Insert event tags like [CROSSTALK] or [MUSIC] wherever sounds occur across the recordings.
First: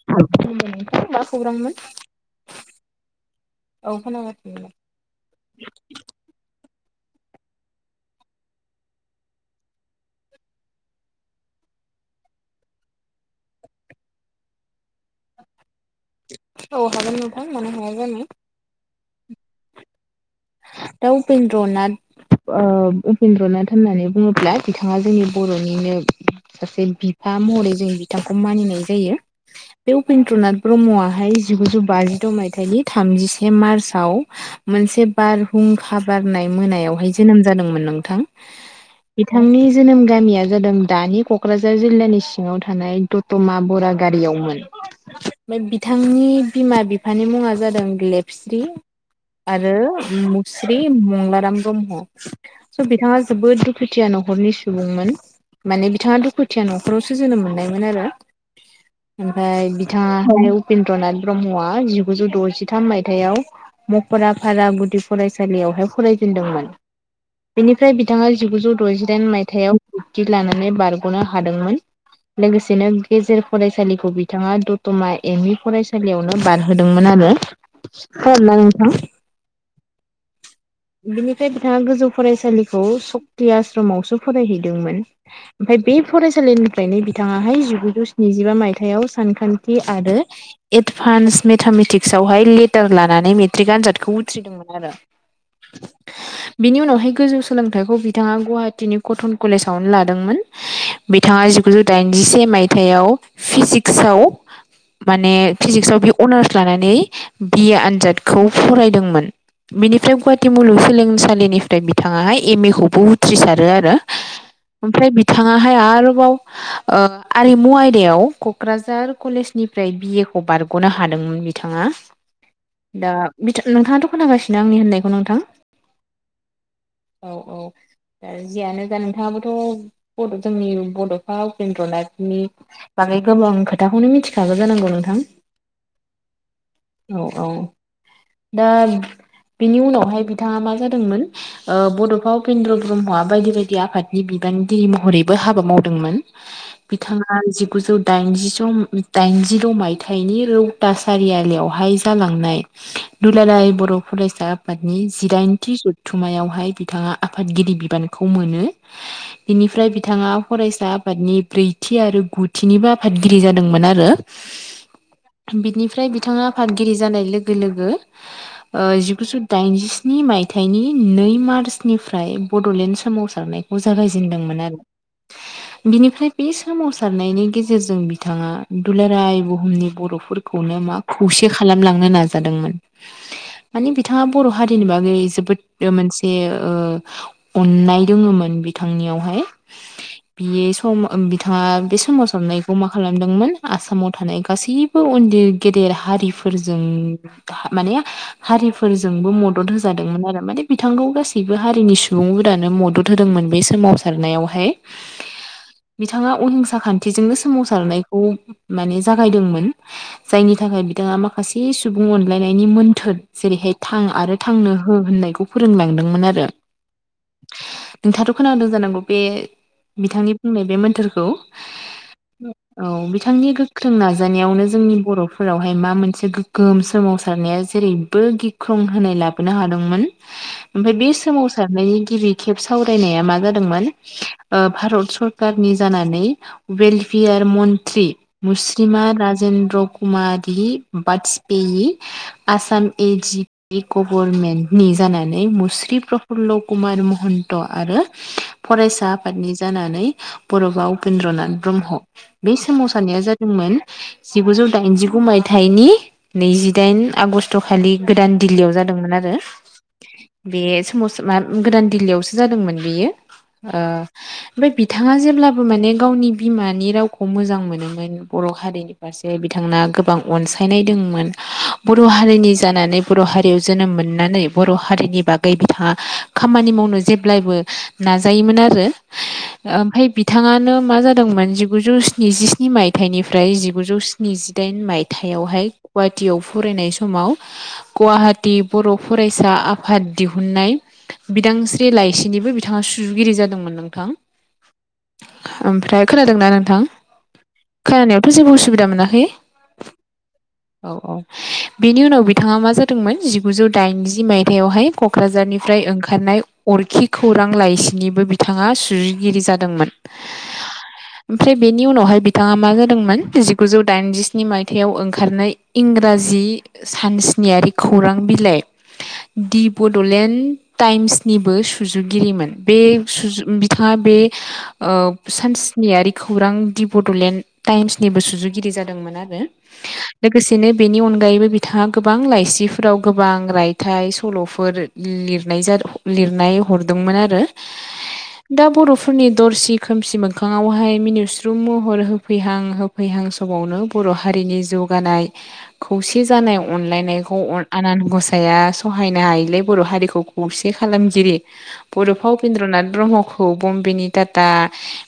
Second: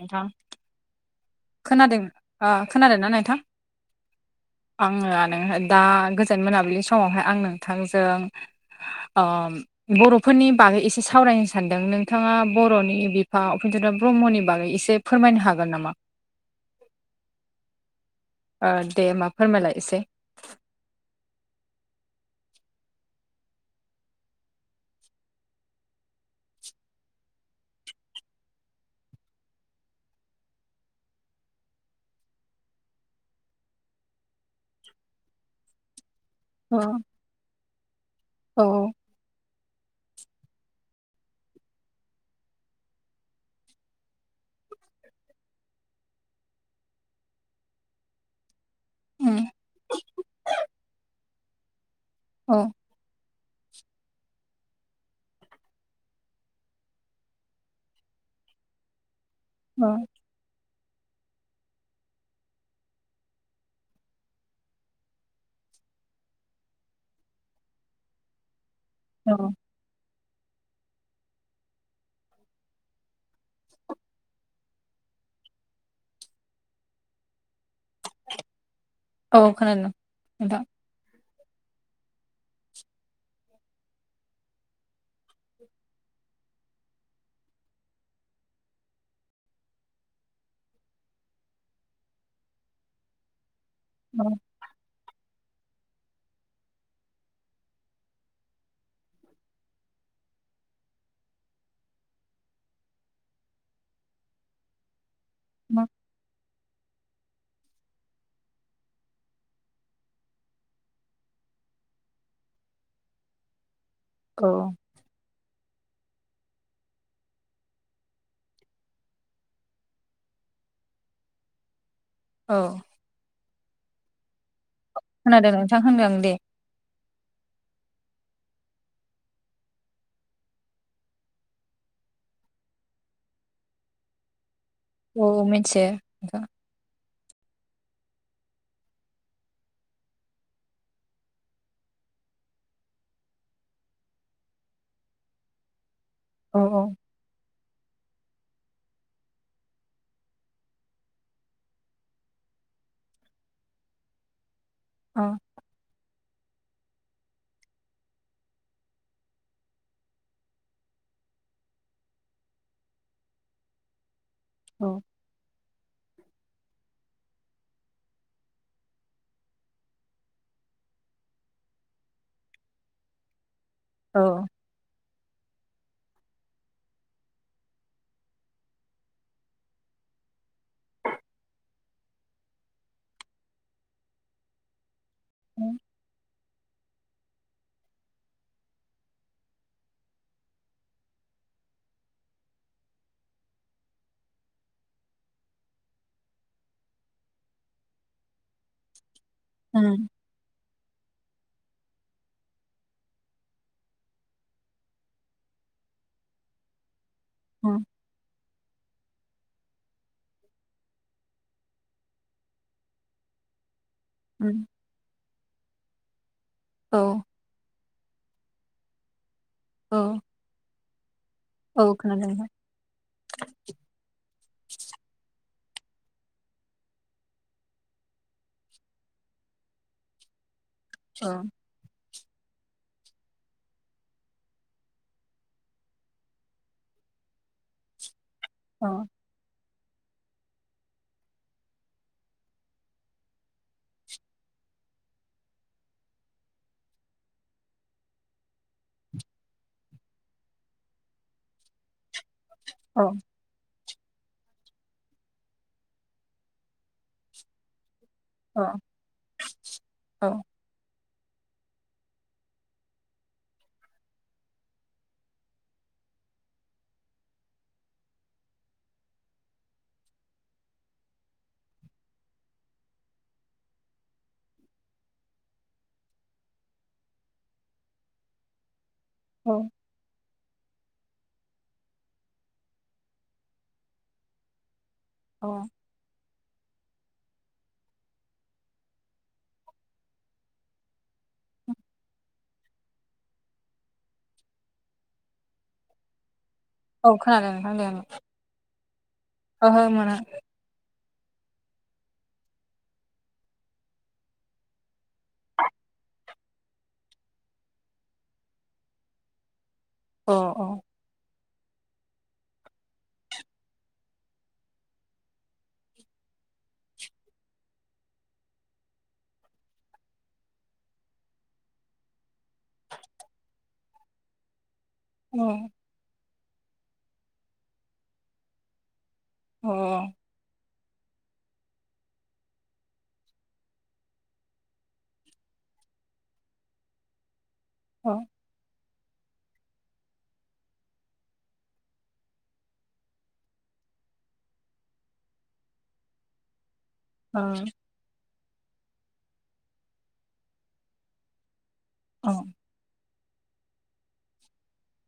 नोंथां खुलुमबाय नोंथां मा खौरांमोन खोनादों ओ खोनादोंना नोंथां? औ खोनागासिनो आङो दा गोजोन मोनाबिलि समावहाय आं नोंथांजों। ओ बर'फोरनि बागै एसे सावरायनो सानदों नोंथाङा बर'नि बिफा उपेन्द्र। ब्रह्मनि बागै एसे। फोरमायनो हागोन नामा औ हागोन नोंथां मानो हाया जानो। ओ दे होमबा फोरमायलायसै। दा उपेन्द्रनाथ। ओ उपेन्द्र नाथ होननानै बुङोब्ला बिथाङा जोंनि बर'निनो सासे बिफा। महरै जों बिथांखौ मानिनाय जायो बे उपेन्द्रनाथ ब्रह्मआहाय जिगुजौ बाजिद' मायथाइनि थामजसे मार्च आव मोनसे बारहुंखा बारनाय अ मोनायावहाय जोनोम जादोंमोन नोंथां। औ बिथांनि जोनोम गामिया जादों दानि क'क्राझार जिल्लानि सिङाव थानाय दतमा बरागारियावमोन। ओमफ्राय बिथांनि बिमा बिफानि मुङा जादों ल्लेबस्रि। उम आरो मुस्रि मंलाराम ब्रह्म औ स' बिथाङा। जोबोद दुखुथिया न'खरनि सुबुंमोन। माने बिथाङा दुखुथिया न'खरावसो जोनोम मोन्नायमोन आरो। ओमफ्राय औ बिथाङा उपेन्द्रनाथ ब्रह्मआ जिगुजौ द'जिथाम मायथाइाव मक'राफारा गुदि फरायसालियावहाय फरायजेनदोंमोन बेनिफ्राय बिथाङा जिगुजौ दजिदाइन मायथायाव खथि लानानै बारग'नो हादोंमोन। लोगोसेनो गेजेर फरायसालिखौ बिथाङा दतमा एम इ फरायसालियावनो बारहोदोंमोन आरो। [UNINTELLIGIBLE] औ खोनादों औ। बिनिफ्राय बिथाङा गोजौ फरायसालिखौ सक्ति आश्रमावसो फरायहैदोंमोन ओमफ्राय बे फरायसालिनिफ्रायनो बिथाङाहाय जिगुजौ स्निजिबा मायथाइयाव सानखान्थि आरो एडभान्स एदभानस मेथामेटिक्सआवहाय लेटार लानानै मेट्रिक आनजादखौ उथ्रिदोंमोन। [UNINTELLIGIBLE] बिनि उनावहाय गोजौ सोलोंथाइखौ बिथाङा गुवाहाटीनि कटन कलेजावनो लादोंमोन। बिथाङा जिगुजौ दाइनजिसे मायथाइाव फिजिक्सआव माने औ फिजिक्सआव बे अनार्स लानानै बिए आनजादखौ फरायदोंमोन। बिनिफ्राय गुवाहाटि मुलुगसोलोंसालिनिफ्राय बिथाङा एम ए खौबो उथ्रिसारो आरो। ओमफ्राय बिथाङा। ओमफाय आरोबाव ओ आरिमु आयदायाव क'क्राझार कलेजनिफ्राय बिए ए बार ग'नो हादोंमोन बिथाङा औ दा नोंथाङाथ खोनागासिनो। नो आंनि होननायखौ नोंथां खोनादों होनदों आं दे औ औ। ओ जियानो जा नोंथाङाबोथ' बड जोंनि बड'फा उपेन्द्र नाथनि बा गोबां खोथाखौनो मिथिखागोन। औ मिथियो। औ औ दा बेनि उनावहाय बिथाङा मा जादोंमोन ओ बड'फा उपेन्द्र ब्रह्मआ बायदि बायदि आफादनि बिबा न महरैबो हाबा मावदोंमोन औ औ बिथाङा जिगुजौ दाइन दाइनजि' दाइनजिद' मायथाइनि रौता सारिआलियाव हाय जालांनाय दुलाराय बर' फरायसा आफादनि अ जिदाइनथि जथुमायावहाय बिथाङा आफादगिरि बिबानखौ मोनो बेनिफ्राय बिथाङा फरायसा आफादनि ब्रैथि थि आरो गुथिनिबो आफादगिरि जादोंमोन आरो। औ बिनिफ्राय बिथाङा आफादगिरि जानाय लोगो लोगो। ओ जिगुजौ दाइनजिस्नि मायथाइनि नै मार्चनिफ्राय बड'लेण्ड सोमावसारनाय खौ औ जागायजेनदोंमोन आरो। [INAUDIBLE] बिनिफ्राय बे सोमावसारनायनि गेजेरजों बिथाङा दुलाराय बुहुमनि बर'फोरखौ मा खौसे खालामलांनो नाजादोंमोन। मानि बिथाङा बर' हारिनि बागै उम जोबोद मोनसे ओ अननाय दोङोमोन बिथांनियावहाय। बियो सम बिथाङा बे सोमावसारनायखौ मा खालामदोंमोन आसामाव थानाय गासैबो उन्दै गिदेर हारिफोरजों माने हारिफोरजोंबो मदद होजादोंमोन आरो माने बिथांखौ गासैबो हारिनि सुबुंफोरानो मदद होदोंमोन बे सोमावसारनायावहाय। बिथाङा अहिंसा खान्थिजोंनो उम सोमावसारनायखौ माने जागायदोंमोन जायनि थाखाय बिथाङा माखासे सुबुं अनलायनायनि मोन्थोर जेरैहाय थां आरो उम थांनो हो होननायखौ फोरोंलांदोंमोन आरो। औ नोंथाङाथ' खोनादों जानांगौ बे औ बिथांनि बुंनाय बे मोन्थोरखौ औ खोनादों नोंथां औ बिथांनि गोख्रों नाजानाय नायावनो जोंनि बर'फोरावहाय मा मोनसे गोगोम सोमावसारनाया जेरै बो गिख्रंहोनाय लाबोनो हादोंमोन ओमफ्राय बे सोमावसारनायनि गिबि खेब सावरायनाया मा जादोंमोन ओ भारत सरखारनि जानानै वेलपियार आरो मन्त्रि औ मुस्रिमा राजेन्द्र कुमारि बाजपेयि आसाम ए जि पि गभर्मेन्टनि जानानै मुस्रि प्रफुल्ल कुमार महन्त आरो फरायसा आफादनि जानानै बडफा उपेन्द्रनाथ ब्रह्म। बे औ सोमावसारनाया जादोंमोन जिगुजौ दाइनजिगु मायथाइनि नैजिदाइन आगष्ट खालि गोदान औ दिल्लीयाव जादोंमोन आरो औ बे सोमावसार, गोदान दिल्लीयावसो जादोंमोन बेयो। ओ ओमफाय बिथाङा जेब्लाबो माने गावनि बिमानि रावखौ मोजां मोनोमोन बर' बर' हारिनि फारसे बिथांना गोबां अनसायनाय दोंमोन बर' हारिनि जानानै बर' हारियाव जोनोम मोननानै बर' हारिनि बागै बिथाङा खामानि मावनो जेब्लायबो नाजायोमोन आरो औ ओमफाय बि थाङानो मा जादोंमोन जिगुजौ स्निजिस्नि मायथाइनिफ्राय जिगुजौ स्निजिदाइन माय औ थाइआवहाय गुवाहाटियाव फरायनाय समाव [INAUDIBLE] गुवाहाटि बर' फरायसा आफाद दिहुननाय बिदांस्रि लाइसिनिबो बिथाङा सु सुजुगिरि जादोंमोन नोंथां ओमफ्राय खोनादोंना नों नथां औ खोनादों नोंथां दे खोनानायावथ' जेबो असुबिदा मोनाखै? ओहो मोना औ औ बिनि उनाव बि बिथाङा मा जादोंमोन जिगुजौ दाइनजि मायथाइयावहाय क'क्राझारनिफ्राय ओंखारनाय अरखि खौ खौरां लाइसिनिबो बिथाङा सुजुगिरि जादोंमोन। अ अ ओमफ्राय बेनि उनावहाय बिथाङा मा जादोंमोन जिगुजौ दाइनजिस्नि मायथाइयाव ओंखारनाय इंराजि जि सानस नियारि खौरां बिलाइ दि बड'लेण्ड टाइम्सनिबो सुजुगिरिमो मोन बे सुजु बिथाङा बे ओ सानस्नियारि खौरां दि बड'लेण्ड टाइम्सनिबो सुजुगिरि जादोंमोन आरो। रो अ लोगोसेनो बेनि अनगायैबो बिथाङा गोबां लाइसिफोराव गोबां रायथाइ सल'फोर लिरनाय जादो लिरनाय हरदों मोन आरो अ दा बर'फो रनि दरसि खोमसि मोखाङावहाय मिनुस्लु महर होफैहां होफैहां समावनो बर' बर' हारिनि जौगानाय खौसे जानाय अनलायनायखौ अ आनान गस साया सहायनो हायिलाय बर' हारिखौ खौसे खालामजिरि अ बड'फा उपेन्द्रनाथ ब्रह्मखौ खौ बम्बेनि टाटा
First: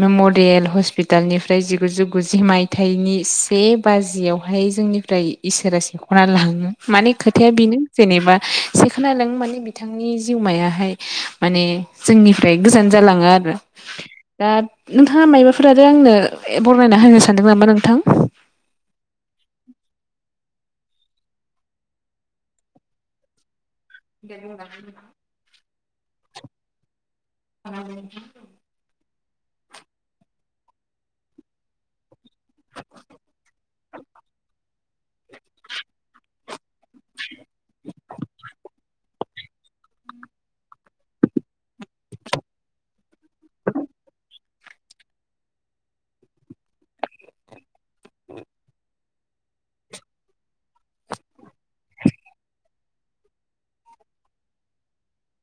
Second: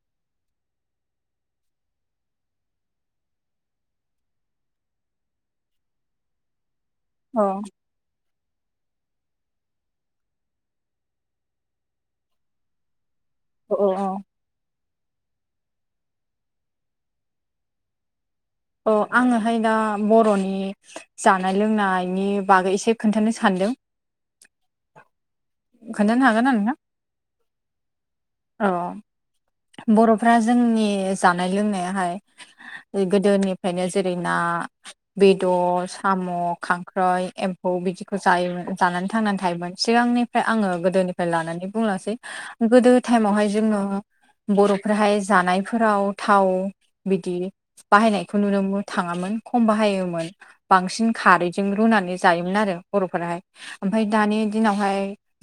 मेमरियेल हस्पिटालनिफ्राय जिगुजौ गुजि मायथाइनि से बाजियावहाय जोंनिफ्राय इसोरा से ख'ना लाङो माने खोथाया बेनो जेनेबा एसे खोनादों माने बिथांनि जिउमायाहाय माने जोंनिफ्राय गोजान जालाङा अ अ दा नोंथाङा मायबाफोर आरो आंनो बरमायना होनो सानदों नामा नोंथां? औ आङोहाय दा बर'नि जानाय लोंनायनि बागै एसे खोन्थानो सानदों । खोन्थानो हागो ना नोंथां? औ [UNINTELLIGIBLE] बर'फ्रा जोंनि जानाय लोंनायाहाय गोदोनि जेरै ना, बेदर, साम', खांख्राइ एम्फौ बिदिखौ जायोमोन जानानै थांनानै थायोमोन सिगांनिफ्राय आङो गोदोनिफ्राय लानानै बुंलासै गोदो टाइमावहाय जोंनाव बर'फोराहाय जानायफोराव थाव बिदि बाहायनाय बेखौ नुनोमो थाङामोन खम बाहायोमोन बांसिन खारैजों रुनानै जायोमोन आरो बर'फोरा । ओमफाय - ओमफ्राय दानि दिनावहाय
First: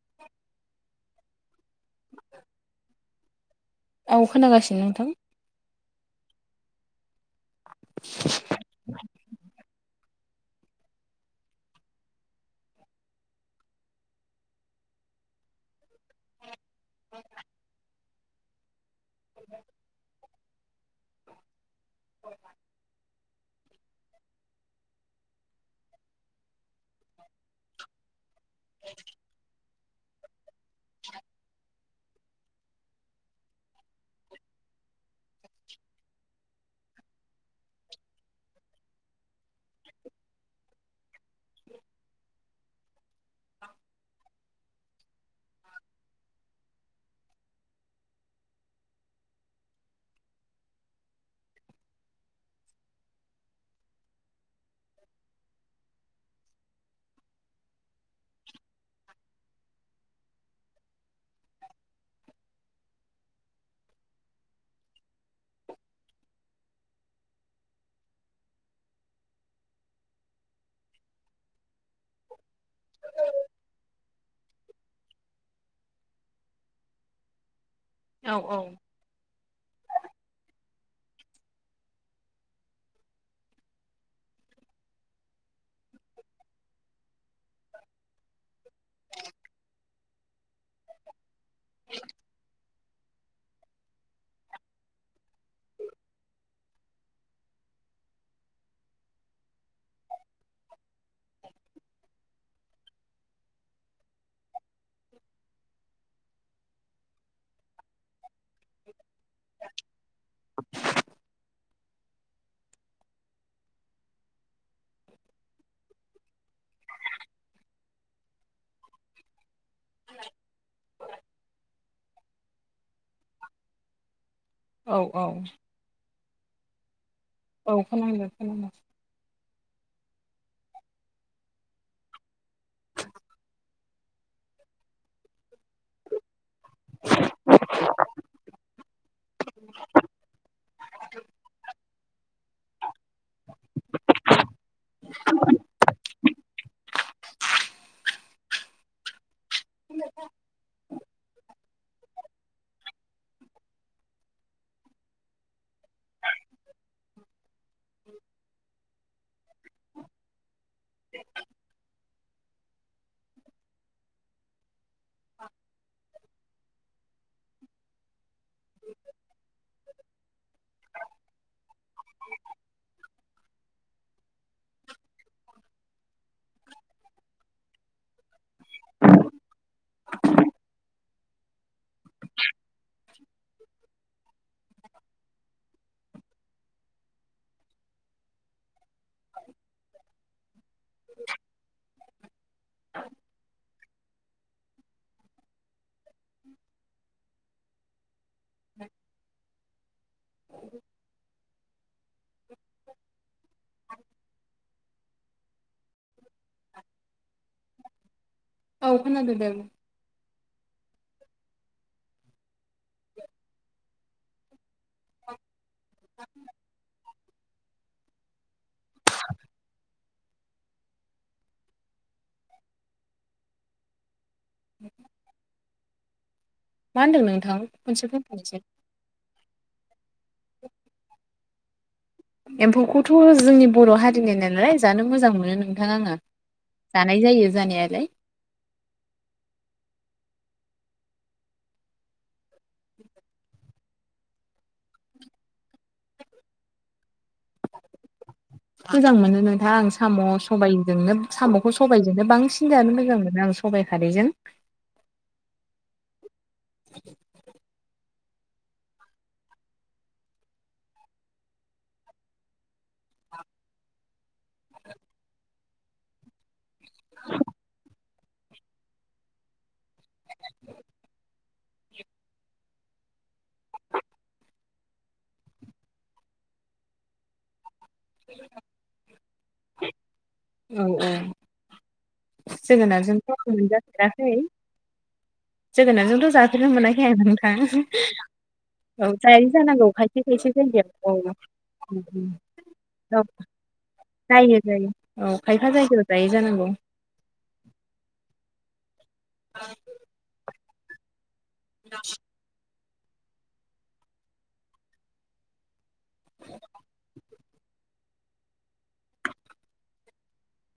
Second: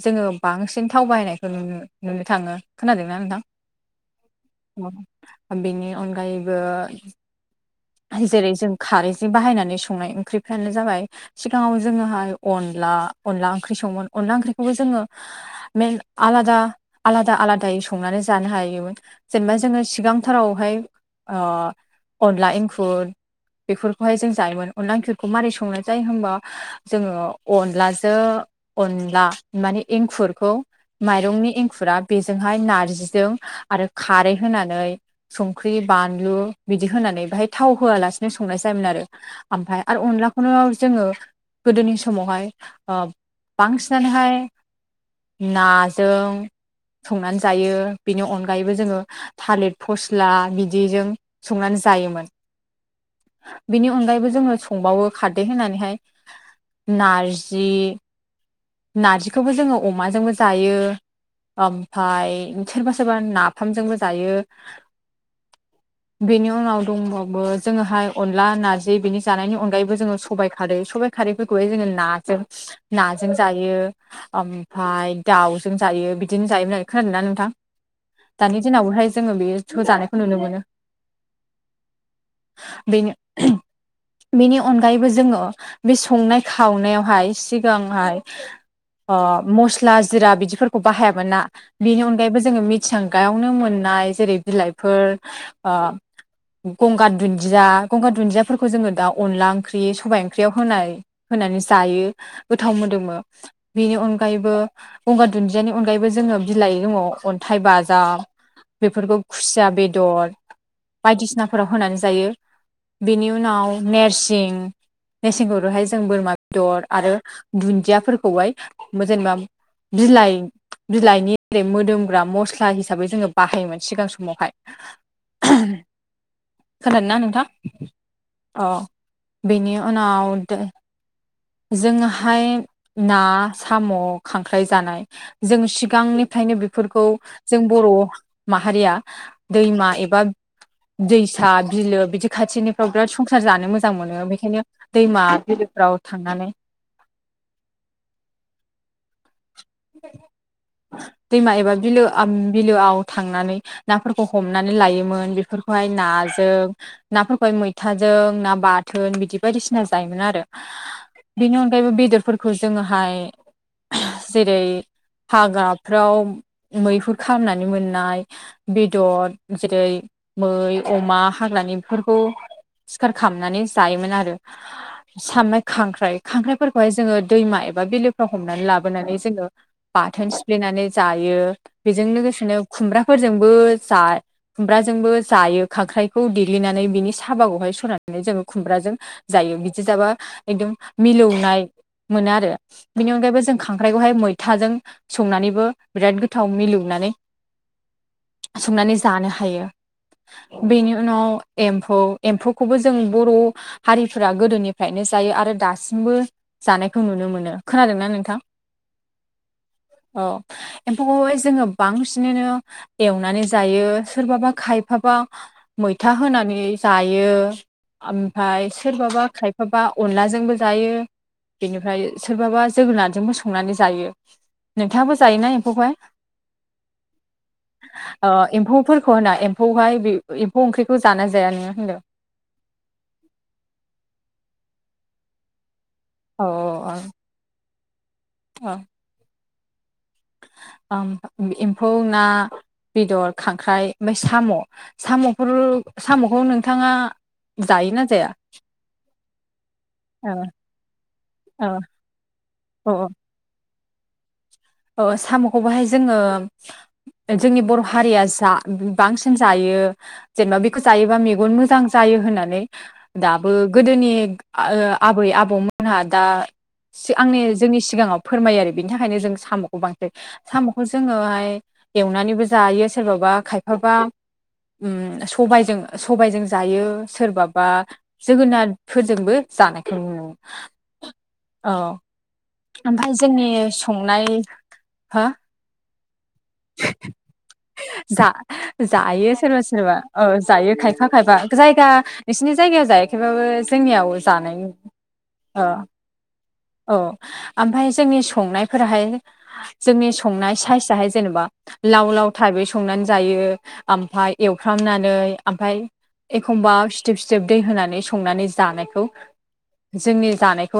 जोङो बांसिन थाव बायनायखौ नुनो नुनो थाङो । खोनादोंना नोंथां? औ खोनागासिनो नोंथां । बेनि अनगायैबो जेरै जों खारैजों बाहायनानै संनाय ओं ओंख्रिफ्रानो जाबाय सिगाङाव जोङोहाय अनला अनला ओंख्रि संङोमोन अनला ओंख्रिखौबो जोङो मे आलादा आलादा आलादायै संनानै जानो हायोमोन जेनेबा जोङो सिगांथारावहाय ओ अनला इंखुर बेफोरखौहाय जों जायोमोन अनला ओंख्रिखौ माबोरै संनाय जायो होमबा जोङो अनलाजो अनला माने एंखुरखौ माइरंनि एंखुरा बेजोंहाय नारजिजों आरो खारै होनानै संख्रि बानलु बिदि होनानै बाहाय थाव होआलासिनो संनाय जायोमोन आरो ओमफ्राय आरो अनलाखौनो जोङो गोदोनि समावहाय ओ बांसिनानोहाय नाजों संनानै जायो बिनि अनगायैबो जोङो थालिर फस्ला बिदिजों संनानै जोयोमोन बिनि अनगायैबो जोङो संबावो खारदै होनानैहाय नारजि नारजिखौबो जोङो अमाजोंबो जायो ओमफाय सोरबा सोरबा नाफामजोंबो जायो बेनि उनाव दंबावो बो जोङोहाय अनला नारजि बिनि जानायनि अनगायैबो जोङो सबाइ खारै सबायाइ खारैफोरखौहाय जोङो नार जों नाजों जायो ओमफाय दाउजों जायो बिदिनो जायोमोन आरो खोनादों नोंथां औ औ दानि दिनावबोहाय जोङो बे ज' जानायखौ नुनो मोनो बेनो बेनि अनगायैबो जोङो बे संनाय खावनायावहाय सिगांहाय ओ मस्ला जिरा बिदिफोरखौ बाहायामोन ना बेनि अनगायैबो जोङो मिथिंगायावनो मोन नाय जेरै बिलाइफोर ओ गंगार दुन्दिया गंगार दुन्दियाफोरखौ जोङो दा अनला ओंख्रि सबाय ओंख्रियाव होनाय होनानै जायो गोथाव मोदोमो बेनि अनगायैबो गंगार दुन्दियानि अनगायैबो जोङो बिलाइ दङ अन्थाइ बा जा बेफोरखौ खुसिया बेदर बायदिसिनाफोराव होनानै जायो बेनि उनाव नोरसिं मेसेंवहाय जों बोरमा बेदर आरो दुन्दियाफोरखौहाय जेनेबा बिलाय बिलाइनि जरै मोदोमग्रा मस्ला हिसाबै जोङो बाहायोमोन सिगां समावहाय औ औ खोनादों ना नोंथां औ खोनादों अ खोनादों बेनि उनाव दो जोंहाय ना साम' खांख्राइ जानाय जों सिगांनिफ्रायनो बे फोरखौ जों बर' माहारिया दैमा एबा दैसा बिलो बिदि खाथिनिफ्राव बिराद संसार जानो मोजां मोनो बेखायनो दैमा बिलोफ्राव थांनानै [UNINTELLIGIBLE] [INAUDIBLE] दैमा एबा बिलो बिलोआव थांनानै नाफोरखौ हमनानै लायोमोन बेफोरखौहाय ना जों नाफोरखौहाय मैथाजों ना बाथोन बिदि बायदिसिना जायोमोन आरो बेनि अनगायैबो बेदरफोरखौ जोङोहाय जेरै हाग्राफ्राव मैहुर खालामनानै मोननाय बेदर जेरै मै अमा हा होननानै बेफोरखौ सिखार खालामनानै जायोमोन आरो सामनाय खांख्राइ खांख्राइफोरखौहाय जोङो दैमा एबा बिलोफ्राव हनानै लाबोनानै जोङो बाथोन सिफ्लेनानै जायो बेजों लोगोसेनो खुमब्राफोरजोंबो जा खुमब्राजोंबो जायो खांख्राइखौ देग्लिनानै बिनि साहाबागोवहाय सनानै जोंङो खुमब्राजों जायो यो बिदि एखदम जाबा मिलौनाय मोनो आरो बिनि अनगायैबो खांख्राइखौहाय मैथाजों संनानैबो बिराद गोथाव मिलौनानै संनानै जानो हायो बेनि उनाव एम्फौ एम्फौखौबो जों बर' हारिफ्रा गोदोनि फ्रनो जायो आरो दासिमबो जानायखौ नुनो मोनो खोनादोंना नोंथां औग खोनादों दे बुं औ एम्फौखौहाय जोङो बांसिनानो एवनानै जायो सोरबाबा खाय फाबा मैथा होनानै जायो जायो ओमफाय सोरबाबा खायफाबा अनलाजोंबो जायो बिनिफ्राय सोरबाबा जोगोनारजों संनानै जायो नोंथाङाबो जायोना एम्फौखौहाय होनदों नोंथां खनसे ओ बुंफिनसै एम्फौफोरखौ होना एम्फौहाय बे एम्फौ ओंख्रिखौ जानाय जाया नोङो होनदो एम्फौखौथ' जोंनि बर' हारिनि नालाय जानो मोजां मोनो नोंथां आङो औ औ जानाय जायो जानायालाय औ ओम एम्फौ ना बेदर खांख्राइ ओमफ्राय साम' साम'फोर साम'खौ नोंथाङा जायोना जाया मोजां मोनो नोंथां आं साम' ओ सबायजोंनो ओ साम'खौ सबायजोंनो बांसिन जानो मोजां मोनो आं सबाय खारैजों अ साम'खौ बहाय जोङो जोंनि बर' हारिया जा बांसिन जायो जेनेबा बेखौ जायोबा मेगन मोजां जायो होननानै दा बो गोदोनि अ ओ आबै आबौमोनहा दा आंनि जोंनि सिगाङाव फोरमायो आरो बिनि थाखायनो जों साम'खौ बांसिन जायो साम'खौ जोङोहाय एवनानैबो जायो सोरबाबा खायफाबा उम सबायजों सबायजों जायो सोरबाबा जोगोनारफोरजोंबो जानायखौ नुनो औ औ औ ओमफ्राय जोगोनारजोंथ' आं जोंनि संनाय मोनजाफेराखै हो जोगोनारजोंथ' जाफेरनो मोनाखै आं नोंथां जा औ जायो सोरबा जानांगौ सोरबा खायसे औ खायसेफोराव जायो खायफा खायफा जायगा नोंसोरनि जायगायाव औ जायाखैबाबो जोंनियाव जानाय जायो जायो औ खायफा जायगायाव जायो जानांगौ औ ओमफ्राय जोंनि संनायफोराहाय जोंनि संनाय साइसाहाय जेनेबा लाव लाव थाइबै संनानै जायो ओमफाय एवफ्रामनानै ओमफाय एखमबा सिथेब सिथेब दै होनानै संनानै जानायखौ जोंनि जानायखौ